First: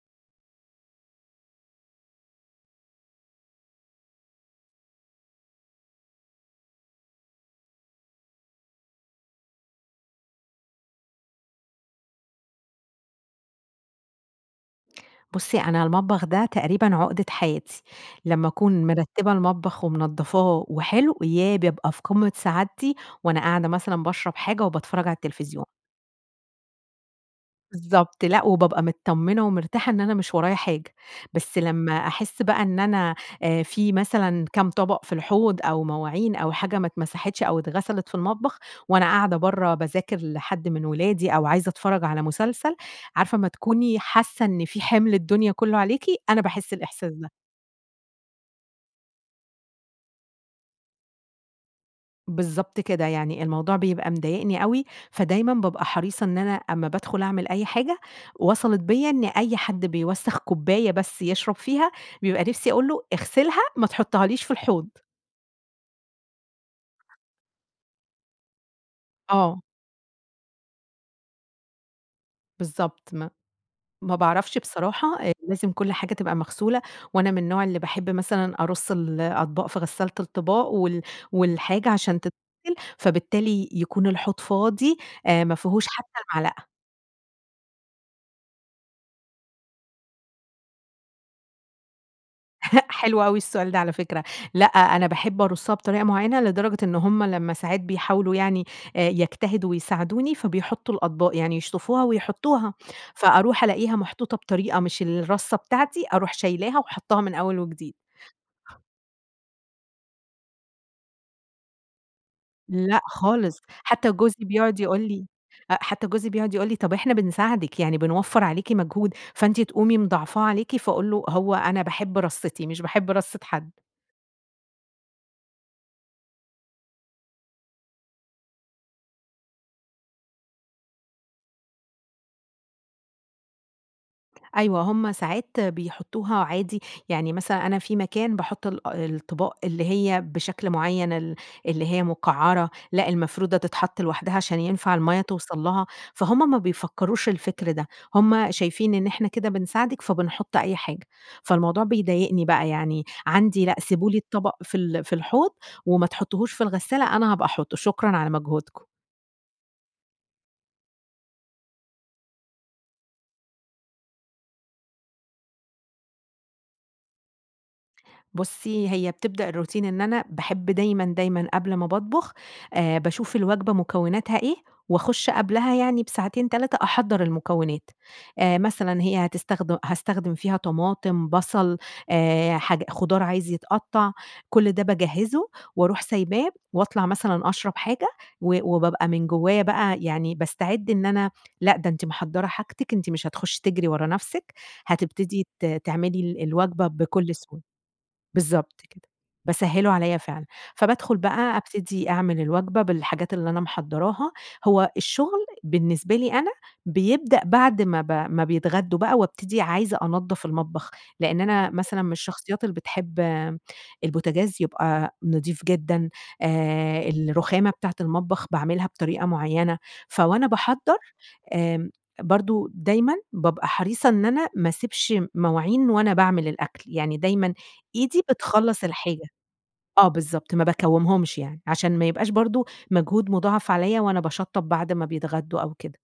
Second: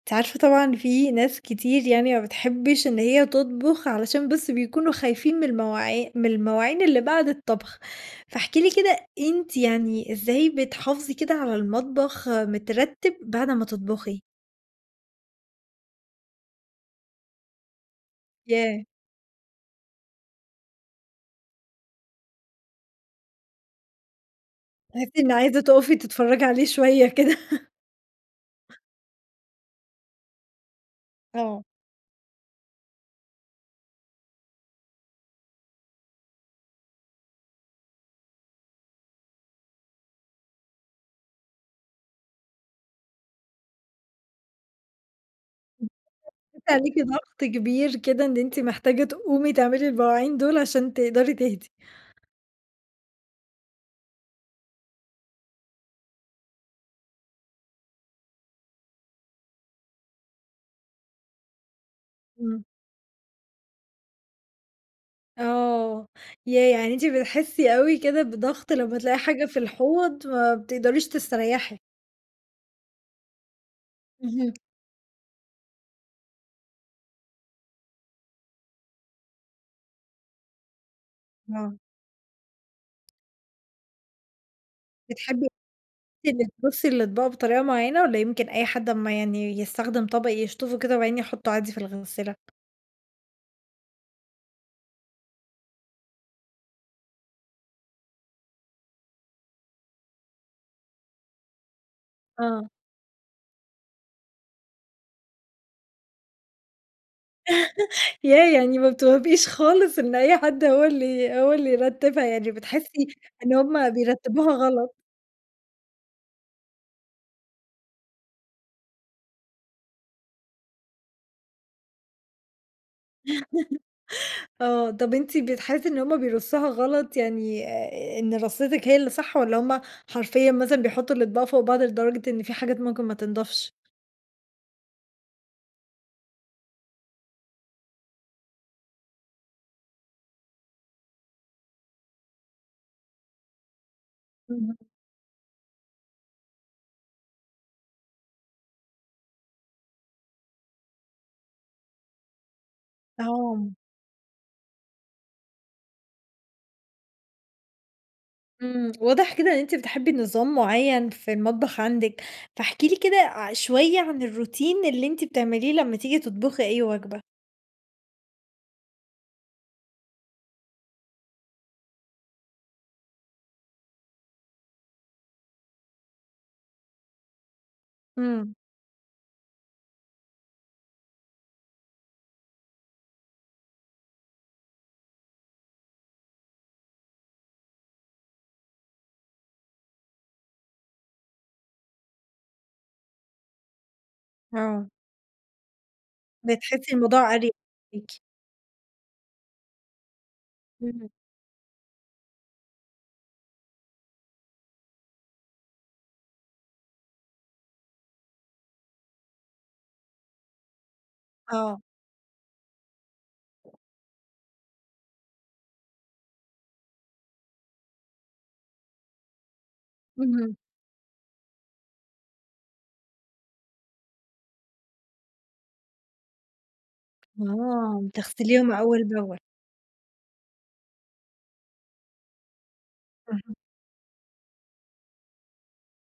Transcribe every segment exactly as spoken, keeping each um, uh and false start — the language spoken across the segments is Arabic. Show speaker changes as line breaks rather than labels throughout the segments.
أنتِ عارفة طبعًا إن في ناس كتير يعني ما بتحبِّش إن هي تطبخ، علشان بس بيكونوا خايفين من المواعي من المواعين اللي بعد الطبخ، فاحكِ لي كده، أنتِ يعني إزاي بتحافظي كده على المطبخ مترتِّب بعد أمّا تطبخي.
بُصّي، أنا المطبخ ده تقريبًا عُقدة حياتي لمّا
ياه!
أكون مرتّبة المطبخ، ومنضّفاه وحلو ياه! بابقى في قمة سعادتي، وأنا قاعدة مثلًا باشرب حاجة وباتفرّج
تحسي
على
إن عايزة
التلفزيون.
تقفي تتفرّجي عليه شوية كده.
بالضبط، لأ وبابقى متطمّنة ومرتاحة إن أنا مش ورايا حاجة، بس
آه.
لمّا أحسّ بقى إن أنا آآ في مثلًا كام طبق في الحوض، أو مواعين أو حاجة ما اتمسحتش، أو اتغسلت في المطبخ، وأنا قاعدة برّه، باذاكر لحد من ولادي أو عايزة أتفرّج على مسلسل، عارفة أمّا تكوني حاسّة إن في حِمل الدنيا كله عليكِ؟ أنا
[unintelligible]
باحسّ
عليكِ
الإحساس ده.
ضغط كبير كده، إن أنتِ محتاجة تقومي تعملي المواعين دول، عشان تقدَري تهدِي.
بالضبط كده، يعني الموضوع بيبقى مضايقني أوي، فدايمًا بابقى حريصة إن أنا أمّا بادخُل أعمل أي حاجة، وصَلِت بيّا إن أي حد بيوسَّخ كوباية بس يشرب فيها، بيبقى
إمم.
نِفسي أقول له: "اغسلها. ما تحطهاليش في الحوض.".
آه. ياه! يعني أنتِ بتحسّي أوي كده بضغط لمّا تلاقي حاجة في
آه.
الحوض ما بتقدريش تستريّحي؟
بالضبط ما ما
اهم.
باعرفش بصراحة أ لازم كل حاجة تبقى مغسولة وأنا من النوع اللي باحب مثلًا أرُص الأطباق في غسّالة الطِباق وال
آه.
والحاجة عشان تتغِسل، فبالتالي يكون الحوض فاضي آآ
بتحبّي
ما فيهوش حتّى
أنتِ اللي
معلقة.
ترُصّي الأطباق بطريقة معيّنة والّا يمكن أي حد أمّا يعني يستخدم طَبَق يشطّفه كده, وبعدين يحُطُّه عادي في الغسّالة؟
هأ حلو أوي السؤال ده على فكرة. لأ، أنا باحب أرُصّها بطريقة معيّنة، لدرجة إن هم لمّا ساعات بيحاولوا يعني آآ يجتهدوا ويساعدوني، فبيحُطُّوا الأطباق، يعني يشطّفوها
آه.
ويحطّوها. فأروح ألاقيها محطوطة بطريقة مش الرّصّة بتاعتي، أروح شايلاها وحاطّاها من أول وجديد.
ياه! يعني ما بتوافقيش خالص إن أي حد هو اللي هو اللي يرتِّبها. يعني
لأ
بتحسّي إن
خالص.
هم
حتّى جوزي
بيرتّبوها
بيقعد
غلط.
يقول لي أ حتّى جوزي بيقعد يقول لي: "طيب إحنا بنساعدِك، يعني بنوفّر عليكِ مجهود، فأنتِ تقومي مضاعفاه عليكِ."، فأقول له: "هو أنا باحب رصِّتي مش باحب رصّة حد."
آه. طب أنتِ بتحسّي إن هم بيرصّوها غلط يعني أ إن رصِّتك هي اللي صح والّا هم حرفيًا مثلًا بيحطّوا الأطباق فوق بعض لدرجة إن في حاجات ممكن ما تنضفش؟
أيوه، هم ساعات بيحطوها عادي، يعني مثلًا أنا في مكان باحط الا الأطباق اللي هي بشكل معيّن، ال اللي هي مقعّرة، لأ، المفرودة تتحط لوحدها عشان
إمم.
ينفع المَيّة توصَل لها، فهُم ما بيفكروش الفكر ده، هم شايفين إن إحنا كده بنساعدِك فبنحط أي حاجة، فالموضوع بيضايقني بقى، يعني عندي
آه.
لأ، سيبوا لي الطبق في ال في الحوض، وما تحطوهوش في الغسالة أنا هابقى أحطه، شكرًا على مجهودكم.
إمم، واضح كده إن أنتِ بتحبّي نظام معيّن في المطبخ عندِك، فاحكي لي كده ع شوية عن الروتين اللي أنتِ بتعمليه لمّا تيجي تطبخي أي وجبة؟
بُصّي، هي بتبدأ الروتين إن أنا باحب دايمًا، دايمًا قبل ما باطبخ آآ، باشوف الوجبة مكوناتها إيه، وأخشّ قبلها يعني بساعتين تلاتة أحضّر المكونات.
إمم.
آآ، مثلًا هي هتستخدم هاستخدم فيها طماطم بصل آآ، حاج خضار عايز يتقطّع، كل ده باجهّزُه وأرُوح سايباه، وأطلع مثلًا أشرب حاجة، و وبابقى من جوايا بقى يعني باستعِدّ إن أنا، "لأ، ده أنتِ محضّرة حاجتِك، أنتِ مش هتخشّي تجري ورا نفسِك،
آه.
هتبتدي ت تعملي ال الوجبة
بتحسي
بكل
الموضوع أريَح
سهولة."
ليكِ.
بالضبط كده، باسهِّلُه عليَّ فعلًا،
إمم.
فبادخل بقى أبتدي أعمِل الوجبة بالحاجات اللي أنا محضّراها، هو الشغل بالنسبة لي أنا بيبدأ بعد ما ب ما بيتغدّوا بقى، وابتدي عايزة أنضّف المطبخ، لإن أنا
آه.
مثلًا من الشخصيات اللي بتحب البوتاجاز يبقى نظيف جدًا آآ، الرُخامة بتاعة المطبخ باعملها بطريقة معيّنة، ف وأنا
اهم.
باحضّر، آمم، برضه دايمًا بابقى حريصة إن أنا ما اسيبش مواعين وأنا باعمِل الأكل، يعني دايمًا
آه،
إيدي
بتغسليهم
بتخلّص
أول
الحاجة.
بأول.
آه بالضبط، ما باكومهُمش يعني، عشان ما يبقاش برضه مجهود
اهم.
مضاعف عليَّ وأنا باشطّب بعد ما بيتغدّوا أو كده.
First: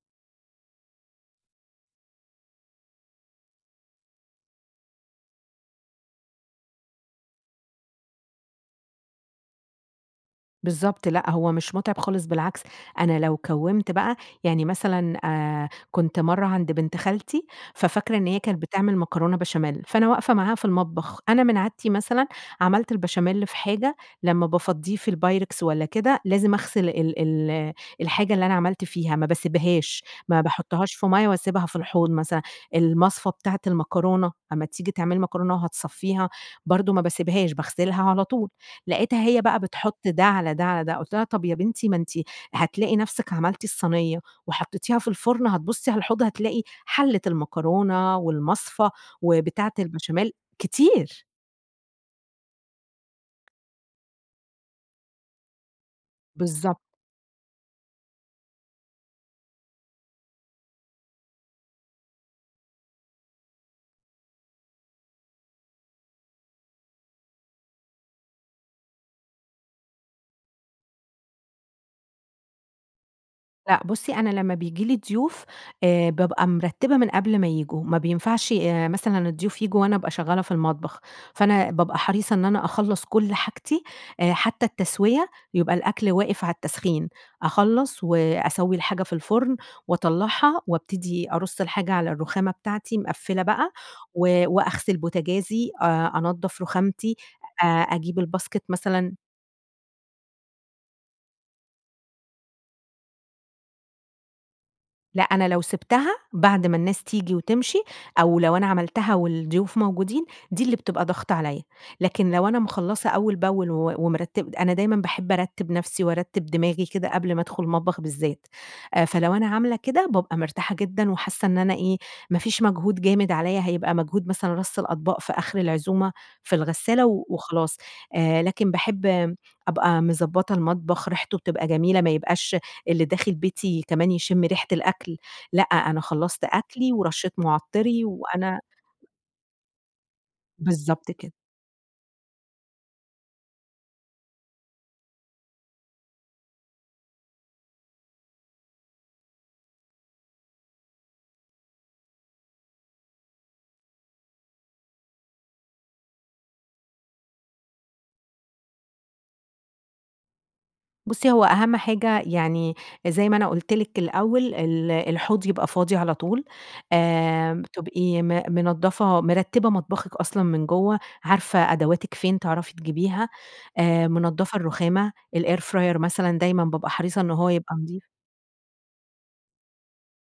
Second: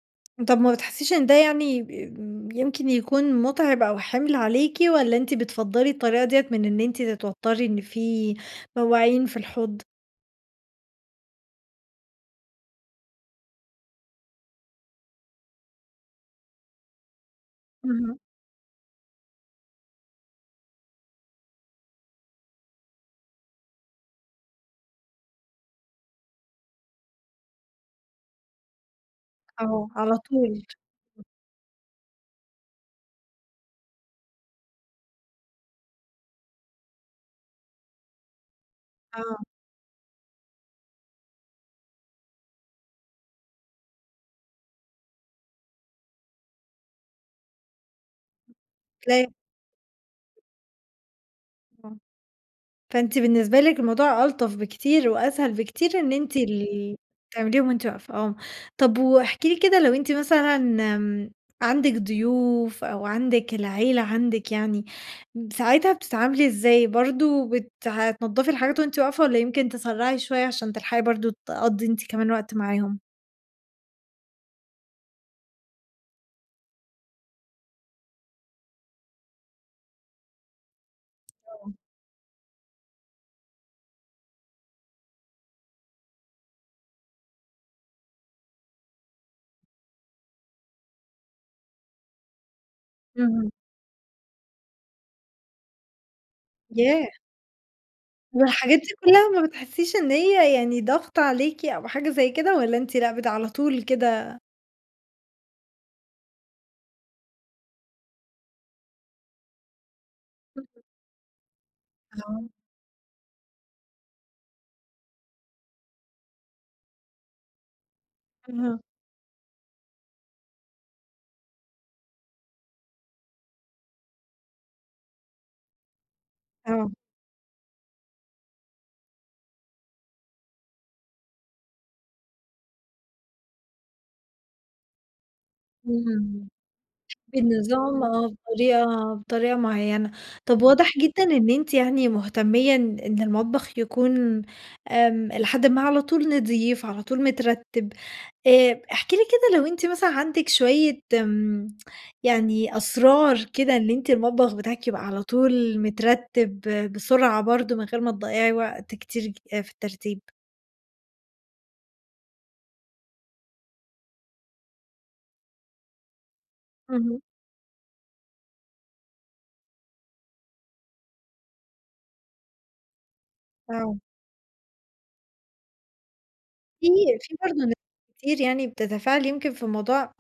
طب ما بتحسيش إن ده يعني ب يمكن يكون مُتعب أو حِمل عليكِ؟ والَّا أنتِ بتفَضّلي الطريقة ديَّة من إن أنتِ تتوتّري إن في مواعين في الحوض؟
بالضبط، لأ هو مش متعب خالص بالعكس، أنا لو كوّمت بقى يعني مثلًا آآ، كنت مرّة عند بنت خالتي، ففاكرة
اهم.
إن هي كانت بتعمل مكرونة بشاميل، فأنا واقفة معاها في المطبخ، أنا من عادتي مثلًا عملت البشاميل في حاجة لمّا بافضّيه في البايركس والَّا كده، لازم أغسل ال ال الحاجة اللي أنا عملت فيها، ما
آه،
باسيبهاش،
على
ما
طول.
باحطهاش في مَيّة وأسيبها في الحوض مثلًا، المصفى بتاعة المكرونة، أمّا تيجي تعملي مكرونة وهتصفّيها برضه ما باسيبهاش، باغسلها على طول، لقيتها هي
آه.
بقى بتحط ده على ده على ده قلت لها طَب يا بنتي ما أنتِ هتلاقي نفسِك عملتي الصينية، وحطيتيها في الفرن، هتبُصّي على الحوض هتلاقي حلّة المكرونة
أ
والمصفى
تلاقي
و بتاعة البشاميل، كتير.
آه، فأنت بالنسبة لِك الموضوع ألطف بكتير وأسهل بكتير، إن أنتِ
بالضبط.
ال تعمليهم وأنتِ واقفة، آه، طَب واحكِ لي كده لو أنتِ مثلًا امم، عَندك ضيوف أو عَندك العيلة، عَندِك يعني ساعتها بتتعاملي إزاي؟ برضه بت ح تنضّفي الحاجات وأنتِ واقفة والّا يمكن تسَرّعي شوية عشان تلحقي برضه تقَضّي أنتِ كمان وقت معاهم؟
لأ بُصّي، أنا لمّا بييجي لي ضيوف، آآ بابقى مرتِّبة من قبل ما ييجوا. ما بينفعش آآ مثلًا الضيوف ييجوا وأنا أبقى شغّالة في المطبخ. فأنا
آه.
بابقى حريصة إن أنا أخلّص كل حاجتي آآ حتّى التسويّة، يبقى الأكل واقف على التسخين. أخلّص وأسوّي الحاجة في الفُرن، وأطلّعها وأبتدي أرُص الحاجة على الرخامة بتاعتي مقفّلة
اهم.
بقى، و وأغسِل بوتاجازي، أ أنضّف
ياه!
رُخامتي، أ أجيب الباسكِت
والحاجات دي
مثلًا
كُلّها ما بتحسّيش إن هي يعني ضَغْط عليكِ أو حاجة زي كده والّا أنتِ لأ بتـع على طول كده
لأ، أنا لو سِبتها بعد ما الناس تيجي وتمشي، أو لو أنا عملتها والضيوف موجودين، دي
اهم.
اللي بتبقى ضغط عليّا. لكن
آه.
لو أنا مخلّصة أول بأول و ومرتِّب أنا دايمًا باحِب أرتِّب نفسي، وأرتِّب دماغي كده قبل ما أدخُل المطبخ بالذات.
أها.
آآ فلو أنا عاملة كده، بابقى مرتاحة جدًا وحاسّة إن أنا إيه، ما فيش مجهود جامد عليّا، هيبقى مجهود مثلًا رَص الأطباق في آخر العزومة في
آه.
الغسّالة و وخلاص. آآ لكن باحِب م أبقى مضبّطة المطبخ، ريحته بتبقى جميلة ما يبقاش اللي داخل بيتي كمان يشِم ريحة الأكل لأ، أنا خلّصت
إمم.
أكلي ورشّيت
[unintelligible] بالنظام
مُعطِّري
آه.
وأنا
بطريقة بطريقة معيّنة. طب واضح
بالضبط
جدًا
كده.
إن أنتِ يعني مُهتميّة إن إن المطبخ يكون آمم إلى حدٍ ما على طول نظيف، على طول مترتّب. آآ احكِ لي كده لو أنتِ مثلًا عندِك شويّة م يعني أسرار كده إن أنتِ المطبخ بتاعِك يبقى على طول مترتِّب بسرعة برضه من غير ما تضيّعي وقت كتير ج آآ في الترتيب؟
بُصي، هو أهم حاجة يعني زي ما أنا قُلت لِك الأول، ال الحوض يبقى فاضي على طول،
اهم.
آآ تبقي م منضّفة مرتّبة مطبخِك أصلًا من جُوَّه، عارفة أدواتِك فين تعرفي تجيبيها،
آه.
آآ منضّفة الرُّخامة، الإير فراير مثلًا دايمًا
فيه
بابقى حريصة إن
فيه
هو
برضه ناس
يبقى نضيف.
كتير يعني بتتفاعل يمكن في الموضوع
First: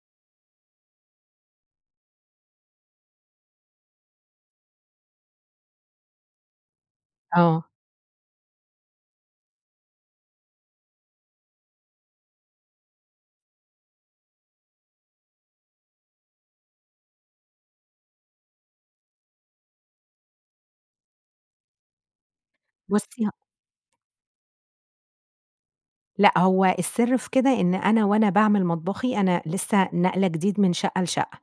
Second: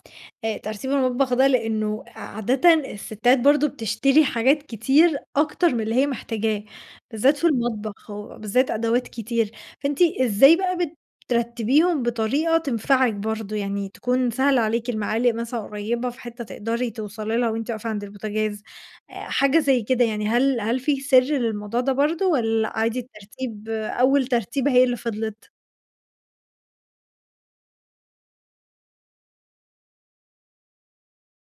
آآ ترتيب المطبخ ده، لإنه عادةً السِّتات برضه بتشتري حاجات كتير، أكتر من اللي هي محتاجاه، بالذات في
آه.
المطبخ، وبالذات أدوات كتير، فأنتِ إزاي بقى بترتّبيهم بطريقة تنفعِك برضه؟ يعني تكون سهلة عليكِ، المعالق مثلًا قريبة في حِتّة تقدري توصلي لها وأنتِ واقفة عند البوتاجاز، آآ حاجة زي كده يعني، هل هل فيه سِرّ للموضوع ده برضه، والّا عادي
بُصي ه
الترتيب، أول ترتيبة هي اللي فضِلت؟
لأ، هو السر في كده إن أنا وأنا باعمِل مطبخي، أنا لسه ناقلة جديد من شَقّة لشَقّة،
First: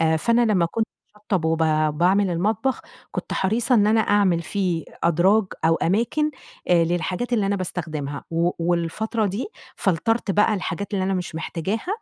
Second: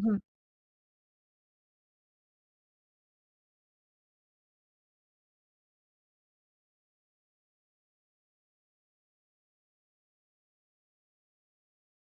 آآ فأنا لمّا كنت باشطَّب وب باعمل المطبخ، كنت حريصة إن أنا أعمل فيه أدراج أو أماكن آآ للحاجات اللي أنا باستخدِمها، و والفترة دي فلترت بقى الحاجات اللي أنا مش محتاجاها،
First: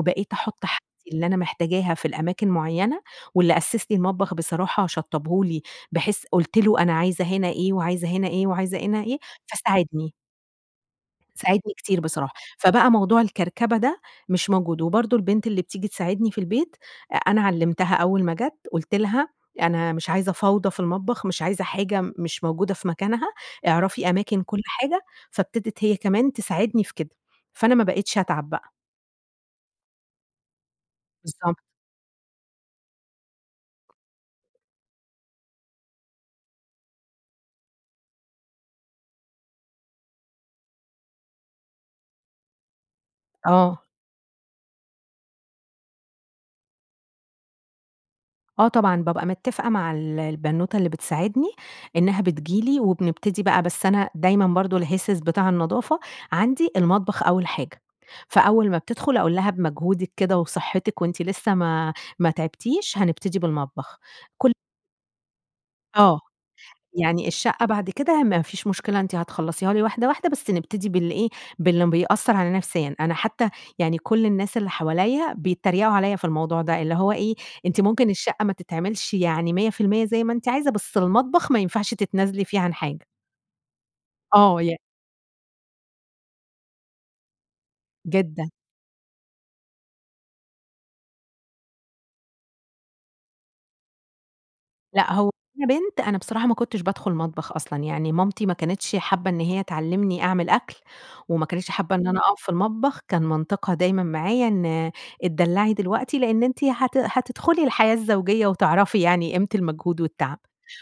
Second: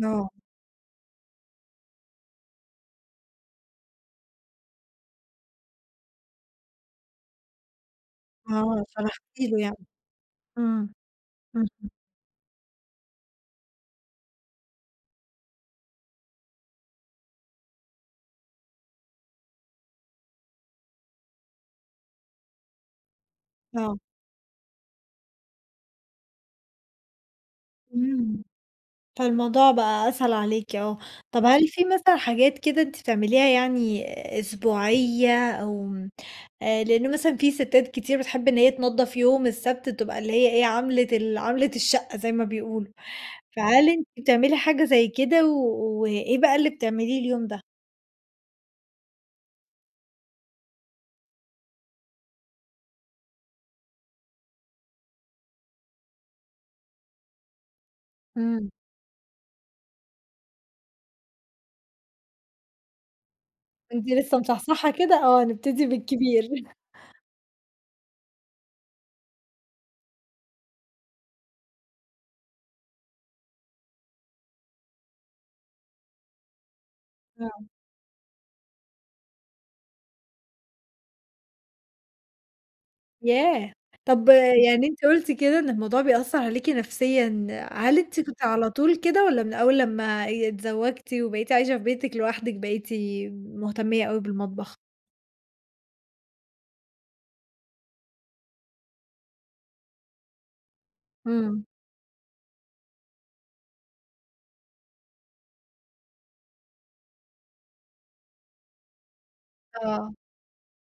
آه.
أحُطّ حاجتي اللي أنا محتاجاها في الأماكن مُعيّنة، واللي أسِّس لي المطبخ بصراحة شطّبه لي، بحيث قُلت له أنا عايزة هنا إيه، وعايزة هنا إيه، وعايزة
آه،
هنا إيه،
فرُحتِ له يعني.
فساعدني.
امم،
ساعدني
اهم.
كتير بصراحة، فبقى موضوع الكركبة ده مش موجود، وبرضه البنت اللي بتيجي تساعدني في البيت، أ أنا علّمتها أول ما جات، قُلت لها أنا مش عايزة فوضى في المطبخ، مش عايزة حاجة مش موجودة في مكانها،
آه.
اعرفي أماكن كُلّ حاجة، فابتدت هي كمان تساعدني في كده، فأنا ما بقيتش
امم.
أتعب بقى.
فالموضوع بقى أسهل عليكِ، آه، طب
بالضبط.
هل فيه مثلًا حاجات كده أنتِ بتعمليها يعني أسبوعية، أو م آآ لإن مثلًا فيه ستات كتير بتحب إن هي تنضف يوم السَّبْت، بتبقى اللي هي إيه عَمْلة ال عَمْلة الشّقّة زي ما بيقولوا،
آه.
فهل أنتِ بتعملي حاجة زي كده؟ و وإيه بقى اللي بتعمليه اليوم ده؟
آه، طبعًا بابقى متفقة مع ال البنوتة اللي بتساعدني إنها بتيجي لي وبنبتدي بقى، بس أنا دايمًا برضه الهسهس بتاع النضافة عندي المطبخ أول حاجة،
إمم.
فأول ما بتدخل أقول لها بمجهودِك كده وصحتِك وأنتِ لسه ما ما تعبتيش، هنبتدي بالمطبخ
وأنتِ لسه
كُلّ
مصحصحة كده آه نبتدي
آه،
بالكبير.
يعني الشقة بعد كده ما فيش مشكلة أنتِ هتخلّصيها لي واحدة، واحدة بس نبتدي بال إيه باللي بيأثر عليَّ نفسيًا، أنا حتى يعني كُلّ الناس اللي حواليَّ بيتريقوا عليَّ في الموضوع ده، اللي هو إيه
آه.
أنتِ ممكن الشقة ما تتعملش يعني مِيَّة في المِيَّة زي ما أنتِ عايزة، بس المطبخ ما ينفعش تتنازلي فيه عن حاجة.
ياه! طب
آه ي
يعني أنتِ قُلتِ كده إن الموضوع بيأثّر عليكِ نفسيًا، هل أنتِ كنتِ
جدًا.
على طول كده، والَّا من أول لمّا آآ اتزوجتِ وبَقيتِ عايشة في بيتِك لوحدِك بقيتِ مهتمية أوي بالمطبخ؟
لأ، هو وأنا بنت أنا بصراحة ما كنتش بادخل مطبخ أصلًا، يعني مامتي ما كانتش حابّة إن هي تعلِّمني أعمل أكل، وما
إمم.
كانتش حابة إن أنا أقَف في المطبخ، كان منطقها دايمًا معايا إن اتدلّعي دلوقتي، لأن أنتِ هت هتدخلي الحياة الزوجية وتعرفي يعني قيمة المجهود
آه.
والتعب،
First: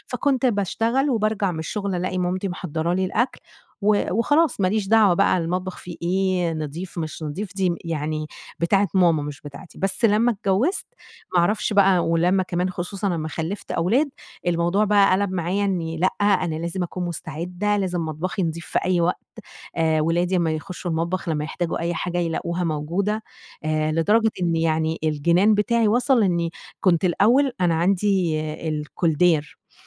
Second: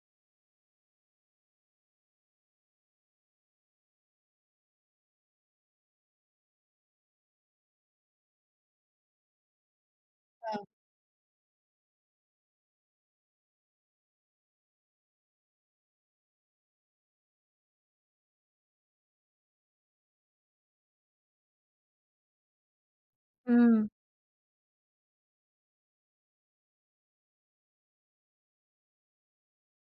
فكنت باشتغل وبارجع من الشغل ألاقي مامتي محضّرة لي الأكل و وخلاص ماليش دعوة بقى المطبخ فيه إيه، نضيف مش نضيف دي يعني بتاعة ماما مش بتاعتي، بس لمّا
آه.
اتجوّزت ما أعرفش بقى ولمّا كمان خصوصًا أمّا خلّفت أولاد، الموضوع بقى قَلَب معايا إني لأ أنا لازم أكون مستعدة، لازم مطبخي نضيف في أي وقت آآ، ولادي أما يخشوا المطبخ لمّا يحتاجوا أي حاجة يلاقوها موجودة،
إمم.
آآ، لدرجة إن يعني الجنان بتاعي وصل إني كنت الأول أنا عندي koldair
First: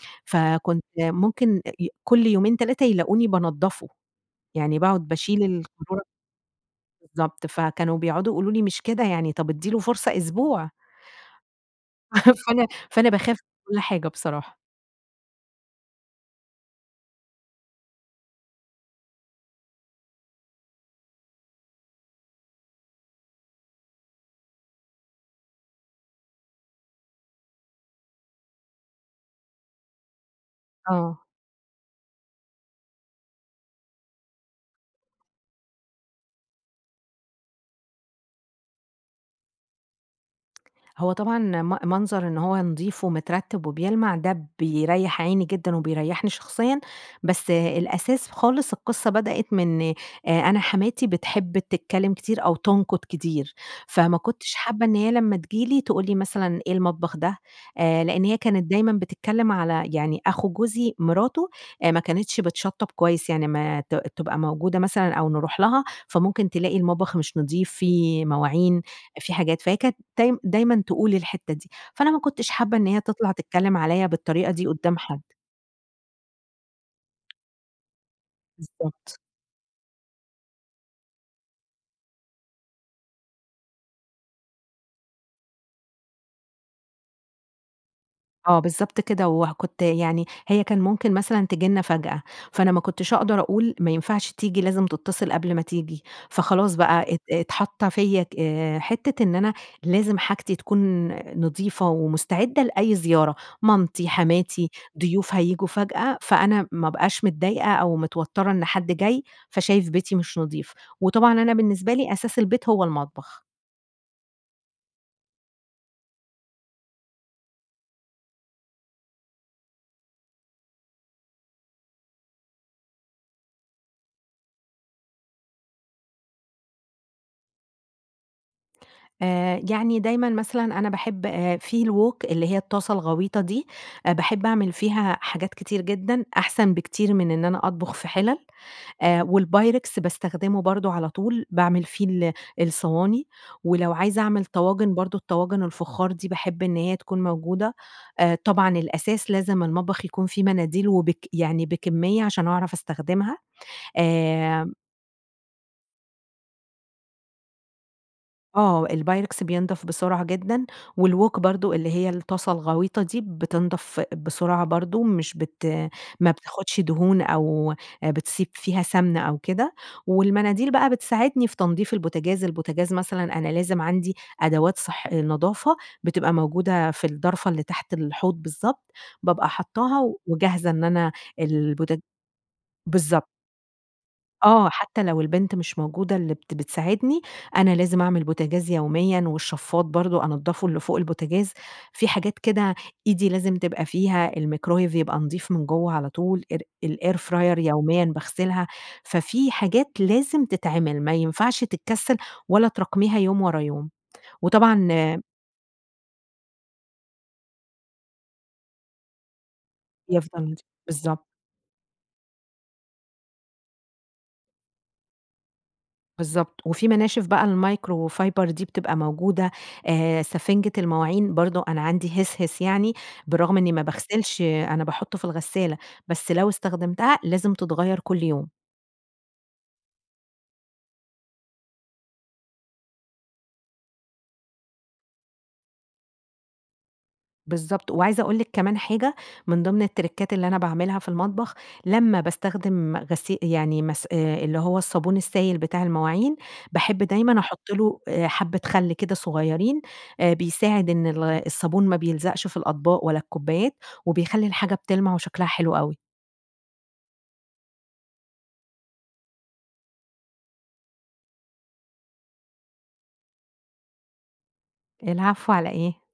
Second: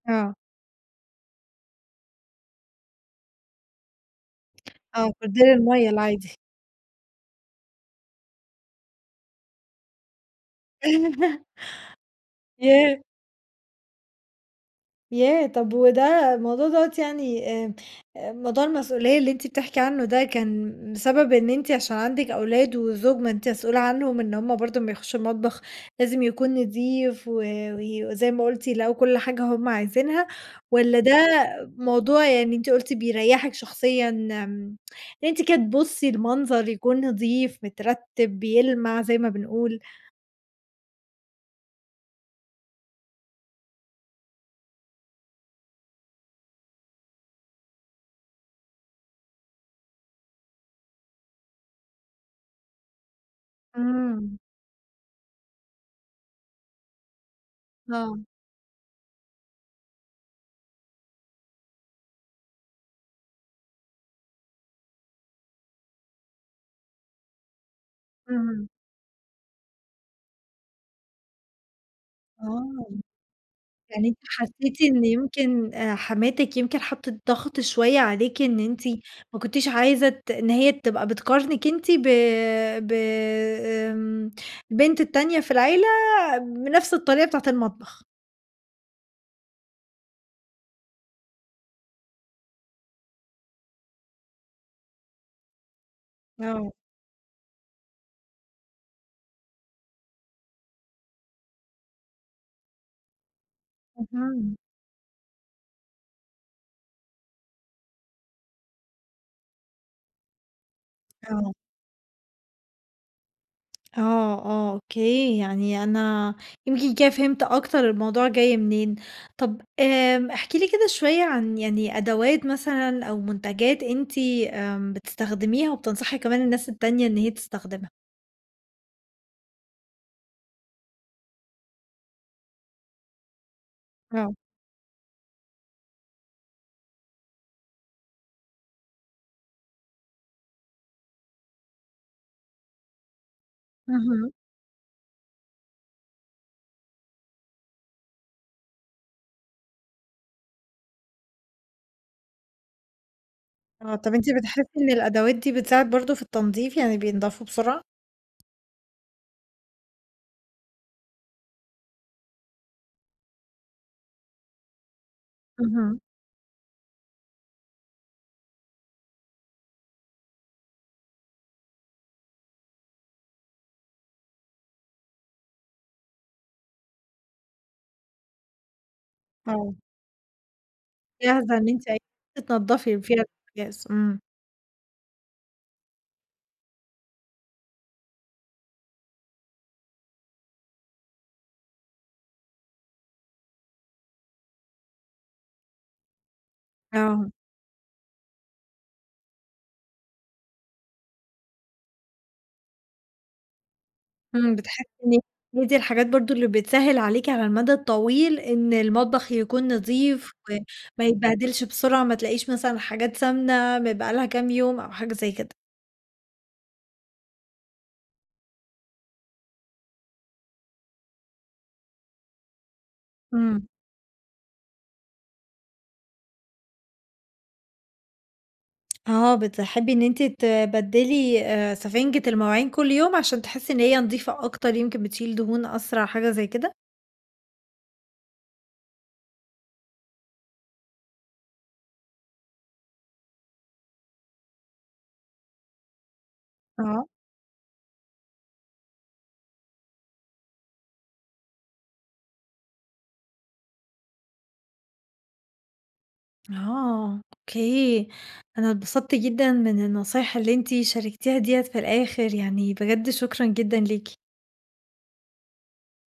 آه.
فكنت ممكن أ كل يومين، تلاتة يلاقوني بانضّفه، يعني
آه،
باقعد باشيل
koldair المَيّة
القارورة
العادي.
بالضبط، فكانوا بيقعدوا يقولوا لي مش كده يعني، طَب ادي له فرصة أسبوع. فأنا
ياه!
فأنا باخاف من كُلّ حاجة بصراحة.
ياه! طَب وده، الموضوع دَوّة يعني آمم، موضوع المسؤولية اللي أنتِ بتحكي عنه ده كان بسبب إن أنتِ عشان عَندِك أولاد وزوج؟ ما أنتِ مسؤولة عنهم إن هُم برضه أمّا يخشّوا المطبخ لازم يكون نضيف و وزي ما قُلتِ، يلاقوا كل حاجة هُم عايزينها والّا ده
آه.
موضوع، يعني أنتِ قُلتِ بيريّحِك شخصيًا آمم، إن أنتِ كده تبُصّي المنظر يكُون نضِيف، مترتِّب، بيلمَع زي ما بنقول.
هو طبعًا م منظر إن هو نضيف ومترتِّب وبيلمَع ده بيريّح عيني جدًا وبيريّحني شخصيًا، بس الأساس خالص، القصة بدأت من آآ أنا حماتي بتحب تتكلّم كتير أو تنقُد كتير، فما
إمم.
كنتش حابّة إن هي لمّا تيجي لي تقول لي مثلًا: "إيه، المطبخ ده؟" آآ،
آه.
لأن هي كانت دايمًا بتتكلّم على، يعني أخو جوزي، مراته أ ما كانتش بتشطّب كويس، يعني ما ت تبقى موجودة مثلًا أو نرُوح لها فممكن تلاقي المطبخ مش نضيف، في
إمم.
مواعين، في حاجات، فهي كانت تاي دايمًا تقول الحتّه دي، فأنا ما كنتش حابة
آه.
إن هي تطلَع تتكلّم عليَّ
يعني أنتِ
بالطريقة دي
حسّيتِ
قُدّام
إن
حد.
يمكن أ حماتِك يمكن حطِّت ضغْط شوية عليكِ إن أنتِ
بالضبط.
ما كنتيش عايزة ت إن هي تبقى بتقارنِك أنتِ ب ب آمم البنت التانية في العيلة بنفْس الطريقة بتاعة المطبخ.
آه، بالضبط كده، وه كنت يعني هي كان ممكن مثلًا تيجي لنا فجأة، فأنا ما كنتش أقدر أقول ما ينفعش تيجي لازم تتصل قبل ما تيجي،
آه.
فخلاص بَقى ات اتحط فيَّ ك حتة إن أنا لازم حاجتي تكون نضيفة ومستعدة لأي زيارة، مامتي،
اهم.
حماتي، ضيوف هييجوا فجأة، فأنا ما أبقاش متضايقة أو متوترة إن حد جاي، فشايف بيتي مش نظيف. وطبعًا أنا
آه.
بالنسبة لي أساس البيت هو المطبخ.
آه، آه، أوكي يعني أنا يمكن كده فهمت أكتر الموضوع جاي منين. طَب آمم احكي لي كده شوية عن يعني أدوات مثلًا أو منتجات أنتِ آمم، بتستخدميها وبتنصحي كمان الناس التانية إن هي تستخدمها.
آآ، يعني دايمًا مثلًا أنا باحب في الووك اللي هي الطاسة الغويطة دي،
آه.
باحب أعمل فيها حاجات كتير جدًا، أحسن بكتير من إن أنا أطبخ في حِلَل، آآ، والبايركس باستخدمه برضه على طول، باعمل فيه ال الصواني، ولو عايزة
اهم.
أعمل طواجن برضه الطواجن الفخار دي باحب إن هي تكون موجودة. آآ طبعًا الأساس لازم المطبخ يكون فيه مناديل وبك يعني بكمية عشان أعرف أستخدمها.
آه، طَب أنت بتحسي
آآ
إن الأدوات دي بتساعد برضه في التنضيف يعني بينضفوا بسرعة؟
آه، البايركس بينضَف بسرعة جدًا، والووك برضه اللي هي الطاسة الغويطة دي، بِتِنضَف بسرعة برضه، مش بت
اهم.
ما بتاخدش دهون أو بتسيب فيها سمنة أو كده، والمناديل بقى بتساعدني في تنضيف البوتجاز، البوتجاز مثلًا أنا لازم عندي أدوات صح نضافة بتبقى موجودة في الدرفة اللي تحت الحوض بالضبط، بابقى
آه.
حاطاها وجاهزة إن أنا
جاهزة إن أنتِ
البوت
[unintelligible] تنضّفي فيها
بالضبط.
البوتجاز، إمم.
آه، حتى لو البنت مش موجودة اللي بت بتساعدني، أنا لازم أعمل البوتجاز يوميًا، والشفاط برضه أنضّفه اللي فوق البوتجاز، في حاجات كده إيدي لازم تبقى فيها، الميكرويف يبقى نظيف من جوّه على طول، إر الair
آه.
fryer يوميًا باغسلها. ففي حاجات لازم تتعمل، ما ينفعش تتكسّل، ولا تراكميها يوم ورا يوم،
إمم بتحسي
وطبعًا
[unintelligible] إن
آآ
هي دي الحاجات برضه اللي بتسهّل عليكِ على المدى الطويل، إن المطبخ يكون نظيف
يفضل نظيف،
وما
بالضبط.
يتبهدلش بسرعة، ما تلاقيش مثلًا حاجات سمنة م بقى لها كام يوم أو حاجة زي كده.
بالضبط، وفي مناشف بقى المايكروفايبر دي بتبقى موجودة آآ، سفنجة المواعين برضه، أنا عندي هِسهِس يعني برغم
إمم.
إني ما باغسلش، أنا باحطه في الغسالة، بس لو استخدمتها لازم تتغيّر كل يوم.
آه، بتحبي إن أنتِ تبدّلي آآ، سفنجة المواعين كل يوم، عشان تحسي إن هي نضيفة أكتر يمكن بتشيل دهون أسرع، حاجة زي كده؟
بالضبط، وعايزة أقول لِك كمان حاجة من ضمن التريكات اللي أنا باعملها في المطبخ، لمّا باستخدم غسي يعني مس اللي هو الصابون السايل بتاع المواعين، باحب
آه.
دايمًا أحط له حبة خلّ كده صغيرين، آآ بيساعد إن ال الصابون ما بيلزقش في الأطباق ولا الكوبايات، وبيخلّي الحاجة بتلمع، وشكلها حلو أوي.
اها، أوكي، أنا اتبسطت جدًا من النصايح اللي أنتِ شاركتيها ديَّة في الآخر، يعني بجد شكرًا جدًا ليكِ.
العفو، على إيه.